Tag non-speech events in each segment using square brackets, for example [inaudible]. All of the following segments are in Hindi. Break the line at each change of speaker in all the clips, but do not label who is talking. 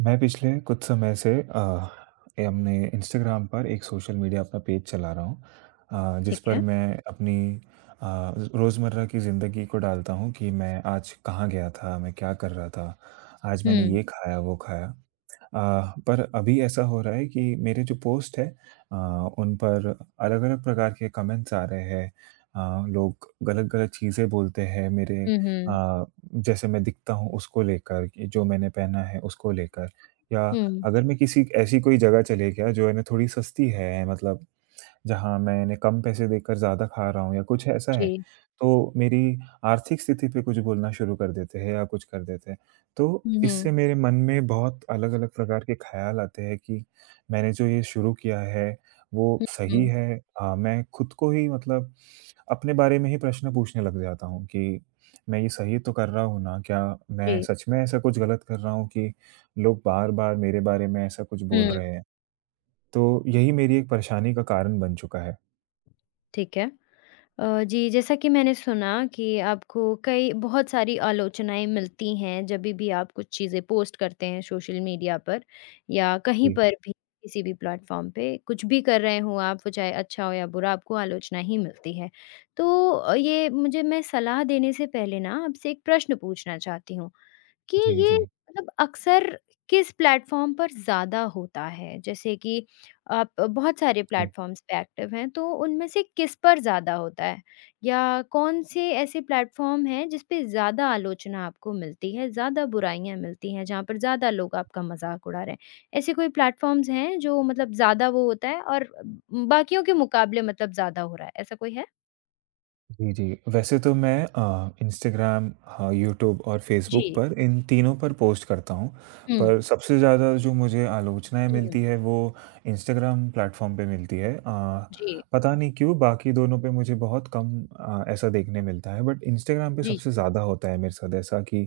मैं पिछले कुछ समय से ये अपने इंस्टाग्राम पर एक सोशल मीडिया अपना पेज चला रहा हूँ। जिस
ठीक
पर
है।
मैं अपनी रोज़मर्रा की ज़िंदगी को डालता हूँ कि मैं आज कहाँ गया था, मैं क्या कर रहा था, आज मैंने
हुँ।
ये खाया, वो खाया। पर अभी ऐसा हो रहा है कि मेरे जो पोस्ट है, अ, उन पर अलग-अलग प्रकार के कमेंट्स आ रहे हैं। लोग गलत-गलत चीज़ें बोलते हैं मेरे,
हुँ, हुँ।
जैसे मैं दिखता हूँ उसको लेकर कि जो मैंने पहना है उसको लेकर या
हुँ,
अगर मैं किसी ऐसी कोई जगह चले गया जो है ना थोड़ी सस्ती है मतलब जहाँ मैंने कम पैसे देकर ज़्यादा खा रहा हूँ या कुछ ऐसा है,
जी।
तो मेरी आर्थिक स्थिति पे कुछ बोलना शुरू कर देते हैं या कुछ कर देते हैं। तो
हुँ, हुँ,
इससे मेरे मन में बहुत अलग-अलग प्रकार के ख़्याल आते हैं कि मैंने जो ये शुरू किया है, वो सही
हुँ,
है? मैं खुद को ही मतलब अपने बारे में ही प्रश्न पूछने लग जाता हूँ कि मैं ये सही तो कर रहा हूँ ना? क्या मैं
जी।
सच में ऐसा कुछ गलत कर रहा हूँ कि लोग बार-बार मेरे बारे में ऐसा कुछ बोल
हुँ,
रहे हैं? तो यही मेरी एक परेशानी का कारण बन चुका है।
ठीक है। जी, जैसा कि मैंने सुना कि आपको कई बहुत सारी आलोचनाएँ मिलती हैं जभी भी आप कुछ चीज़ें पोस्ट करते हैं सोशल मीडिया पर या कहीं
जी।
पर भी किसी भी प्लेटफ़ॉर्म पे, कुछ भी कर रहे हो आप, वो चाहे अच्छा हो या बुरा, आपको आलोचना ही मिलती है। तो ये मुझे मैं सलाह देने से पहले ना आपसे एक प्रश्न पूछना चाहती हूँ कि
जी,
ये
जी,
मतलब अक्सर किस प्लेटफ़ॉर्म पर ज़्यादा होता है? जैसे कि आप बहुत सारे
जी।
प्लेटफ़ॉर्म्स पे एक्टिव हैं, तो उनमें से किस पर ज़्यादा होता है? या कौन से ऐसे प्लेटफ़ॉर्म हैं जिस पे ज़्यादा आलोचना आपको मिलती है, ज़्यादा बुराइयाँ मिलती हैं, जहाँ पर ज़्यादा लोग आपका मज़ाक उड़ा रहे हैं? ऐसे कोई प्लेटफ़ॉर्म्स हैं जो मतलब ज़्यादा वो होता है और बाकियों के मुकाबले मतलब ज़्यादा हो रहा है, ऐसा कोई है?
जी, जी। वैसे तो मैं इंस्टाग्राम, हाँ, यूट्यूब और फेसबुक
जी।
पर इन तीनों पर पोस्ट करता हूँ।
हुँ,
पर सबसे ज़्यादा जो मुझे आलोचनाएँ
हुँ,
मिलती है वो इंस्टाग्राम प्लेटफ़ॉर्म पे मिलती है।
जी,
पता नहीं क्यों बाकी दोनों पे मुझे बहुत कम ऐसा देखने मिलता है बट इंस्टाग्राम पे
जी,
सबसे
जी।
ज़्यादा होता है मेरे साथ ऐसा कि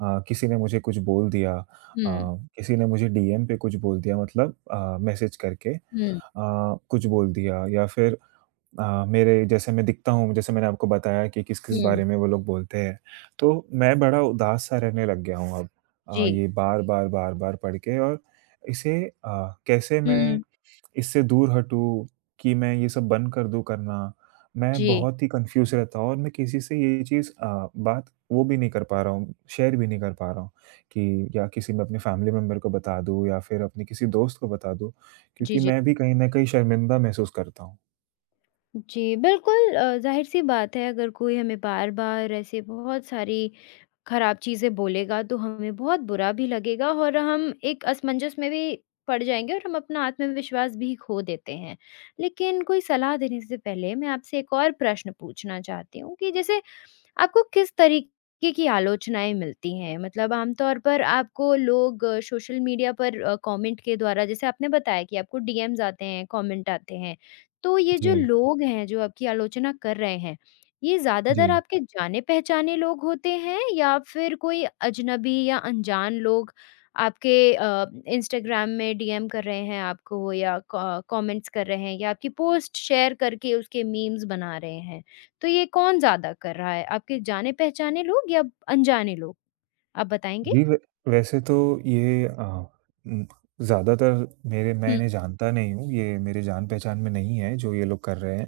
किसी ने मुझे कुछ बोल दिया,
हुँ,
किसी ने मुझे डीएम पे कुछ बोल दिया मतलब मैसेज करके
हुँ,
कुछ बोल दिया या फिर मेरे जैसे मैं दिखता हूँ, जैसे मैंने आपको बताया कि किस-किस
हुँ,
बारे में वो लोग बोलते हैं, तो मैं बड़ा उदास-सा रहने लग गया हूँ अब।
जी।
ये बार-बार, बार-बार पढ़ के और इसे कैसे मैं
हुँ।
इससे दूर हटूँ कि मैं ये सब बंद कर दूँ करना, मैं
जी।
बहुत ही कन्फ्यूज़ रहता हूँ और मैं किसी से ये चीज़ बात वो भी नहीं कर पा रहा हूँ, शेयर भी नहीं कर पा रहा हूँ कि या किसी मैं अपने फैमिली मेंबर को बता दूँ या फिर अपने किसी दोस्त को बता दूँ,
जी,
क्योंकि
जी।
मैं भी कहीं न कहीं शर्मिंदा महसूस करता हूँ।
जी, बिल्कुल ज़ाहिर-सी बात है अगर कोई हमें बार-बार ऐसे बहुत सारी खराब चीज़ें बोलेगा तो हमें बहुत बुरा भी लगेगा और हम एक असमंजस में भी पड़ जाएँगे और हम अपना आत्मविश्वास भी खो देते हैं। लेकिन कोई सलाह देने से पहले मैं आपसे एक और प्रश्न पूछना चाहती हूँ कि जैसे आपको किस तरीके की आलोचनाएँ मिलती हैं? मतलब आमतौर पर आपको लोग सोशल मीडिया पर कमेंट के द्वारा जैसे आपने बताया कि आपको डीएम्स आते हैं, कमेंट आते हैं। तो ये जो
जी,
लोग हैं जो आपकी आलोचना कर रहे हैं, ये ज़्यादातर
जी।
आपके जाने-पहचाने लोग होते हैं या फिर कोई अजनबी या अनजान लोग आपके इंस्टाग्राम में डीएम कर रहे हैं आपको या क कमेंट्स कर रहे हैं या आपकी पोस्ट शेयर करके उसके मीम्स बना रहे हैं? तो ये कौन ज़्यादा कर रहा है, आपके जाने-पहचाने लोग या अनजाने लोग? आप बताएँगे?
जी, वै वैसे तो ये उम, ज़्यादातर मेरे मैं
हुँ,
इन्हें जानता नहीं हूँ, ये मेरे जान-पहचान में नहीं है जो ये लोग कर रहे हैं।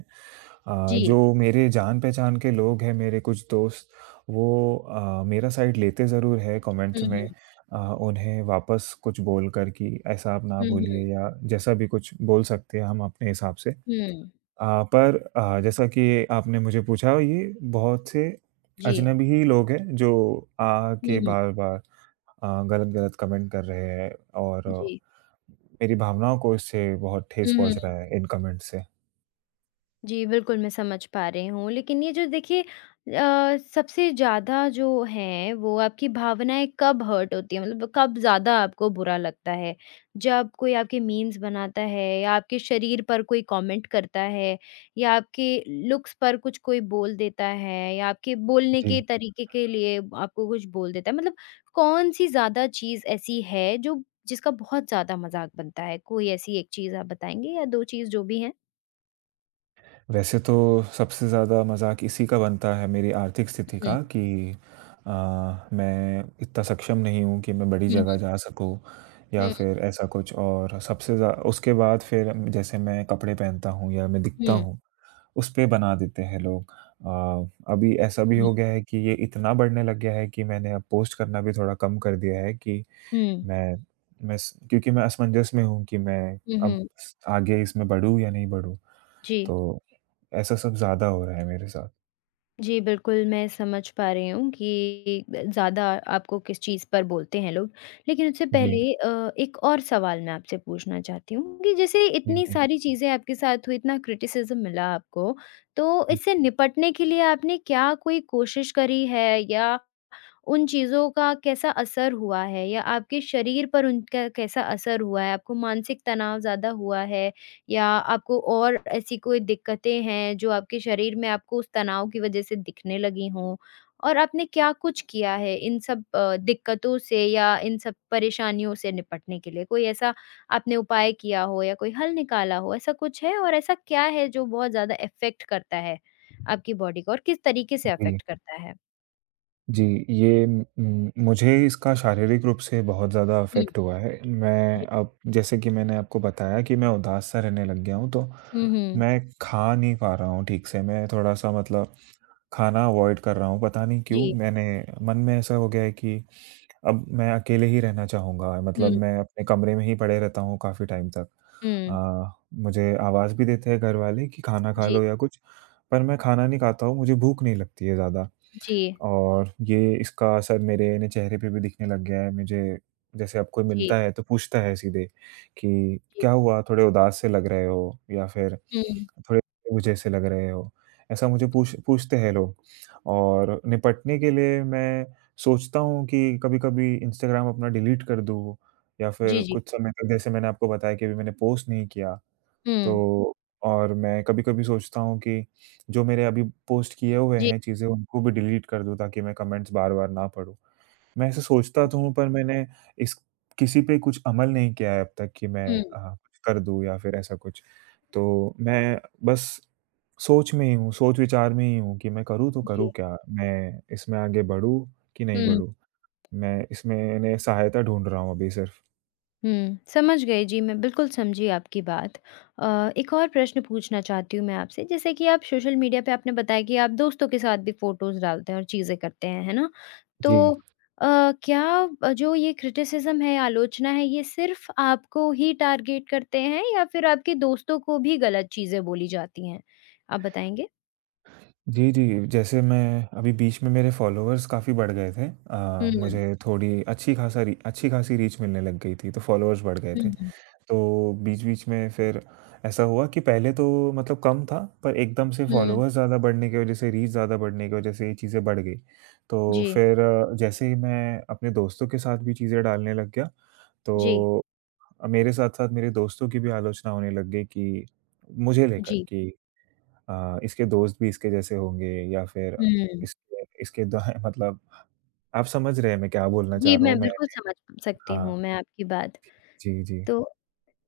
जी।
जो मेरे जान-पहचान के लोग हैं, मेरे कुछ दोस्त, वो मेरा साइड लेते ज़रूर है
हुँ,
कमेंट्स में।
हुँ।
उन्हें वापस कुछ बोलकर कि ऐसा आप ना
हुँ, हुँ।
बोलिए या जैसा भी कुछ बोल सकते हैं हम अपने हिसाब से।
हुँ।
पर जैसा कि आपने मुझे पूछा ये बहुत से
जी।
अजनबी ही लोग हैं जो
हुँ,
आके
हुँ।
बार-बार गलत-गलत कमेंट कर रहे हैं और
जी।
मेरी भावनाओं को इससे बहुत ठेस
हुँ,
पहुँच
हुँ।
रहा है इन कमेंट से।
जी, बिल्कुल मैं समझ पा रही हूँ। लेकिन ये जो देखिए सबसे ज़्यादा जो है वो आपकी भावनाएँ कब हर्ट होती हैं? मतलब कब ज़्यादा आपको बुरा लगता है? जब कोई आपके मीम्स बनाता है या आपके शरीर पर कोई कमेंट करता है या आपके लुक्स पर कुछ कोई बोल देता है या आपके बोलने
जी।
के तरीके के लिए आपको कुछ बोल देता है? मतलब कौन-सी ज़्यादा चीज़ ऐसी है जो जिसका बहुत ज़्यादा मज़ाक बनता है? कोई ऐसी एक चीज़ आप बताएँगे या 2 चीज़ जो भी हैं?
वैसे तो सबसे ज़्यादा मज़ाक इसी का बनता है मेरी आर्थिक स्थिति
हुँ,
का कि अ, मैं इतना सक्षम नहीं हूँ कि मैं बड़ी
हुँ,
जगह जा सकूँ या
हुँ।
फिर ऐसा कुछ और सबसे ज़्या उसके बाद फिर जैसे मैं कपड़े पहनता हूँ या मैं दिखता
हुँ।
हूँ उसपे बना देते हैं लोग। अभी ऐसा भी
हुँ,
हो गया है कि ये इतना बढ़ने लग गया है कि मैंने अब पोस्ट करना भी थोड़ा कम कर दिया है कि
हुँ।
मैं मैं स क्योंकि मैं असमंजस में हूँ कि मैं
हुँ,
अब
हुँ।
स आगे इसमें बढ़ूँ या नहीं बढ़ूँ।
जी।
तो ऐसा सब ज़्यादा हो रहा है मेरे साथ।
जी, बिल्कुल मैं समझ पा रही हूँ कि ज़्यादा आपको किस चीज़ पर बोलते हैं लोग। लेकिन उससे
जी।
पहले एक और सवाल मैं आपसे पूछना चाहती हूँ कि जैसे
जी,
इतनी
जी।
सारी चीज़ें आपके साथ हुई, इतना क्रिटिसिज़्म मिला आपको, तो इससे निपटने के लिए आपने क्या कोई कोशिश करी है या उन चीज़ों का कैसा असर हुआ है या आपके शरीर पर उनका कैसा असर हुआ है? आपको मानसिक तनाव ज़्यादा हुआ है या आपको और ऐसी कोई दिक्कतें हैं जो आपके शरीर में आपको उस तनाव की वज़ह से दिखने लगी हों? और आपने क्या कुछ किया है इन सब दिक्कतों से या इन सब परेशानियों से निपटने के लिए? कोई ऐसा आपने उपाय किया हो या कोई हल निकाला हो, ऐसा कुछ है? और ऐसा क्या है जो बहुत ज़्यादा इफ़ेक्ट करता है आपकी बॉडी को और किस तरीके से
जी।
अफ़ेक्ट करता है?
जी, ये म मुझे इसका शारीरिक रूप से बहुत ज़्यादा
हुँ,
अफ़ेक्ट हुआ है।
जी।
मैं अब जैसे कि मैंने आपको बताया कि मैं उदास-सा रहने लग गया हूँ, तो
हुँ, हुँ।
मैं खा नहीं पा रहा हूँ ठीक से। मैं थोड़ा-सा मतलब खाना अवॉइड कर रहा हूँ, पता नहीं क्यों?
जी।
मैंने मन में ऐसा हो गया है कि अब मैं अकेले ही रहना चाहूँगा, मतलब
हुँ,
मैं अपने कमरे में ही पड़े रहता हूँ काफ़ी टाइम तक।
हुँ।
अ, मुझे आवाज़ भी देते हैं घर वाले कि खाना खा
जी,
लो या कुछ, पर मैं खाना नहीं खाता हूँ, मुझे भूख नहीं लगती है ज़्यादा।
जी,
और ये इसका असर मेरे ने चेहरे पे भी दिखने लग गया है। मुझे जैसे अब कोई
जी,
मिलता है तो पूछता है सीधे कि
जी,
क्या
जी,
हुआ थोड़े उदास से लग रहे हो या फिर
हुँ।
थोड़े बुझे से लग रहे हो। ऐसा मुझे पूछते हैं लोग और निपटने के लिए मैं सोचता हूँ कि कभी-कभी इंस्टाग्राम अपना डिलीट कर दूँ या
जी,
फिर
जी,
कुछ समय तक जैसे मैंने आपको बताया कि अभी मैंने पोस्ट नहीं किया।
हुँ।
तो और मैं कभी-कभी सोचता हूँ कि जो मेरे अभी पोस्ट किए हुए
जी,
हैं चीज़ें, उनको भी डिलीट कर दूँ ताकि मैं कमेंट्स बार-बार ना पढूँ। मैं ऐसा सोचता तो
जी,
हूँ पर मैंने इस किसी पे कुछ अमल नहीं किया है अब तक कि मैं
हुँ,
कुछ कर दूँ या फिर ऐसा कुछ। तो मैं बस सोच में ही हूँ, सोच-विचार में ही हूँ कि मैं करूँ तो
जी,
करूँ क्या? मैं इसमें आगे बढ़ूँ कि नहीं
हुँ।
बढ़ूँ? मैं इसमें ने सहायता ढूँढ रहा हूँ अभी सिर्फ़।
समझ गई जी, मैं बिल्कुल समझी आपकी बात। एक और प्रश्न पूछना चाहती हूँ मैं आपसे, जैसे कि आप सोशल मीडिया पे आपने बताया कि आप दोस्तों के साथ भी फ़ोटोज़ डालते हैं और चीज़ें करते हैं, है ना?
जी।
तो क्या जो ये क्रिटिसिज़्म है, आलोचना है, ये सिर्फ़ आपको ही टारगेट करते हैं या फिर आपके दोस्तों को भी गलत चीज़ें बोली जाती हैं? आप बताएँगे?
जी, जी। जैसे मैं अभी बीच में मेरे फ़ॉलोअर्स काफ़ी बढ़ गए थे।
हुँ,
मुझे थोड़ी अच्छी ख़ासा री अच्छी ख़ासी रीच मिलने लग गई थी, तो फ़ॉलोअर्स बढ़ गए
हुँ,
थे।
हुँ,
तो बीच-बीच में फिर ऐसा हुआ कि पहले तो मतलब कम था, पर एकदम से
हुँ।
फ़ॉलोअर्स ज़्यादा बढ़ने की वज़ह से, रीच ज़्यादा बढ़ने की वज़ह से ये चीज़ें बढ़ गई। तो
जी,
फिर जैसे ही मैं अपने दोस्तों के साथ भी चीज़ें डालने लग गया,
जी,
तो मेरे साथ-साथ मेरे दोस्तों की भी आलोचना होने लग गई कि मुझे लेकर
जी।
कि इसके दोस्त भी इसके जैसे होंगे या फिर
हुँ।
इसके इसके द [laughs] मतलब आप समझ रहे हैं मैं क्या बोलना
जी,
चाह रहा हूँ
मैं
मैं।
बिल्कुल समझ सकती
हाँ,
हूँ मैं आपकी बात।
जी, जी।
तो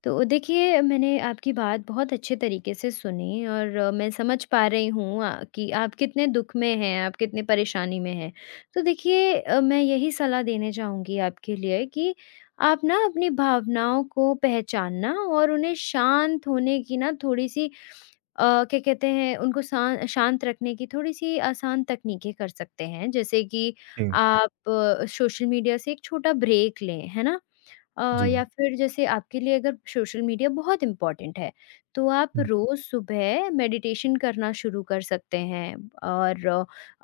तो देखिए, मैंने आपकी बात बहुत अच्छे तरीके से सुनी और मैं समझ पा रही हूँ कि आप कितने दुःख में हैं, आप कितने परेशानी में हैं। तो देखिए मैं यही सलाह देना चाहूँगी आपके लिए कि आप ना अपनी भावनाओं को पहचानना और उन्हें शांत होने की ना थोड़ी-सी क्या कहते हैं उनको शांत रखने की थोड़ी-सी आसान तकनीकें कर सकते हैं। जैसे कि
जी,
आप सोशल मीडिया से एक छोटा ब्रेक लें, है ना?
जी,
या फिर जैसे आपके लिए अगर सोशल मीडिया बहुत इम्पोर्टेंट है, तो आप
हुँ,
रोज़ सुबह मेडिटेशन करना शुरू कर सकते हैं और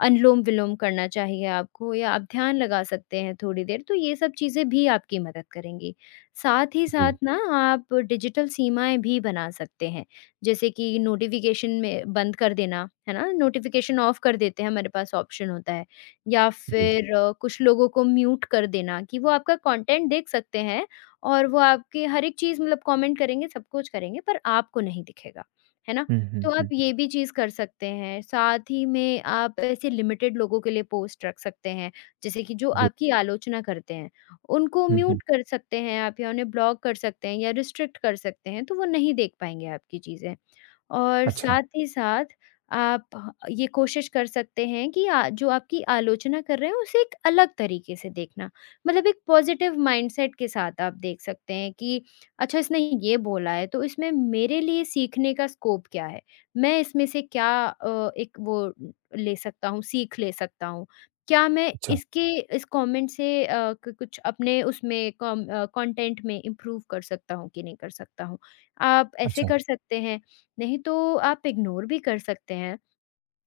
अनुलोम-विलोम करना चाहिए आपको या आप ध्यान लगा सकते हैं थोड़ी देर, तो ये सब चीज़ें भी आपकी मदद करेंगी। साथ ही
जी,
साथ ना आप डिजिटल सीमाएँ भी बना सकते हैं, जैसे कि नोटिफ़िकेशन में बंद कर देना, है ना? नोटिफ़िकेशन ऑफ कर देते हैं, हमारे पास ऑप्शन होता है या
जी।
फिर कुछ लोगों को म्यूट कर देना कि वो आपका कंटेंट देख सकते हैं और वो आपकी हर एक चीज़ मतलब कमेंट करेंगे, सब कुछ करेंगे पर आपको नहीं दिखेगा, है ना?
हुँ,
तो
हुँ,
आप
हुँ,
ये भी चीज़ कर सकते हैं, साथ ही में आप ऐसे लिमिटेड लोगों के लिए पोस्ट रख सकते हैं, जैसे कि जो
जी,
आपकी आलोचना करते हैं, उनको
हुँ, हुँ।
म्यूट कर सकते हैं आप या उन्हें ब्लॉक कर सकते हैं या रिस्ट्रिक्ट कर सकते हैं, तो वो नहीं देख पाएँगे आपकी चीज़ें। और
अच्छा,
साथ ही साथ आप ह ये कोशिश कर सकते हैं कि जो आपकी आलोचना कर रहे हैं उसे एक अलग तरीके से देखना। मतलब एक पॉज़िटिव माइंडसेट के साथ आप देख सकते हैं कि अच्छा इसने ये बोला है तो इसमें मेरे लिए सीखने का स्कोप क्या है? मैं इसमें से क्या एक वो ले सकता हूँ, सीख ले सकता हूँ? क्या मैं
अच्छा,
इसके इस कमेंट से अ, क कुछ अपने उसमें कंटेंट में इम्प्रूव कर सकता हूँ कि नहीं कर सकता हूँ? आप ऐसे
अच्छा।
कर सकते हैं। नहीं तो आप इग्नोर भी कर सकते हैं।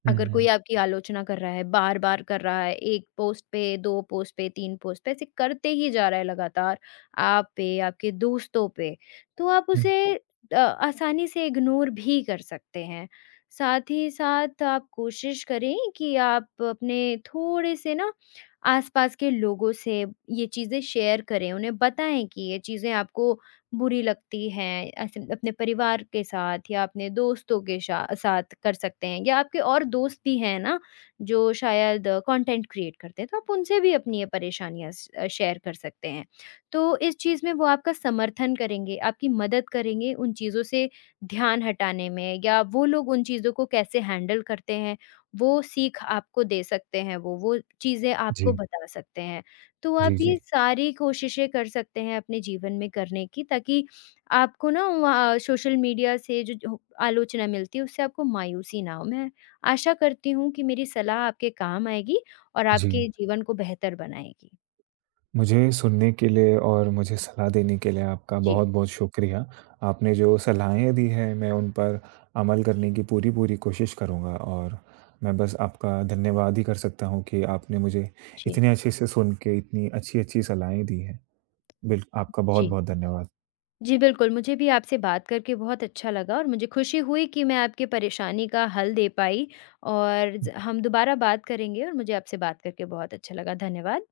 हुँ,
अगर कोई
हुँ,
आपकी आलोचना कर रहा है, बार-बार कर रहा है, 1 पोस्ट पे, 2 पोस्ट पे, 3 पोस्ट पे, ऐसे करते ही जा रहा है लगातार आप पे, आपके दोस्तों पे, तो आप
हुँ।
उसे अ, आसानी से इग्नोर भी कर सकते हैं। साथ ही साथ आप कोशिश करें कि आप अपने थोड़े से ना आस-पास के लोगों से ये चीज़ें शेयर करें, उन्हें बताएँ कि ये चीज़ें आपको बुरी लगती हैं, ऐसे अपने परिवार के साथ या अपने दोस्तों के शा साथ कर सकते हैं या आपके और दोस्त भी हैं ना, जो शायद कंटेंट क्रिएट करते हैं, तो आप उनसे भी अपनी ये परेशानियाँ शेयर कर सकते हैं। तो इस चीज़ में वो आपका समर्थन करेंगे, आपकी मदद करेंगे उन चीज़ों से ध्यान हटाने में या वो लोग उन चीज़ों को कैसे हैंडल करते हैं, वो सीख आपको दे सकते हैं वो चीज़ें आपको
जी,
बता सकते हैं। तो आप
जी, जी,
ये सारी कोशिशें कर सकते हैं अपने जीवन में करने की ताकि आपको ना वहाँ सोशल मीडिया से जो जो आलोचना मिलती है उससे आपको मायूसी ना हो। मैं आशा करती हूँ कि मेरी सलाह आपके काम आएगी और
जी।
आपके जीवन को बेहतर बनाएगी।
मुझे सुनने के लिए और मुझे सलाह देने के लिए आपका
जी,
बहुत-बहुत शुक्रिया। आपने जो सलाहें दी हैं, मैं उन पर अमल
जी,
करने की पूरी-पूरी कोशिश करूँगा और मैं बस आपका धन्यवाद ही कर सकता हूँ कि आपने मुझे
जी,
इतने अच्छे से सुन के इतनी अच्छी-अच्छी सलाहें दी हैं। बिल आपका
जी।
बहुत-बहुत धन्यवाद।
जी, बिल्कुल मुझे भी आपसे बात करके बहुत अच्छा लगा और मुझे खुशी हुई कि मैं आपकी परेशानी का हल दे पाई और ज हम दोबारा बात करेंगे और मुझे आपसे बात करके बहुत अच्छा लगा। धन्यवाद।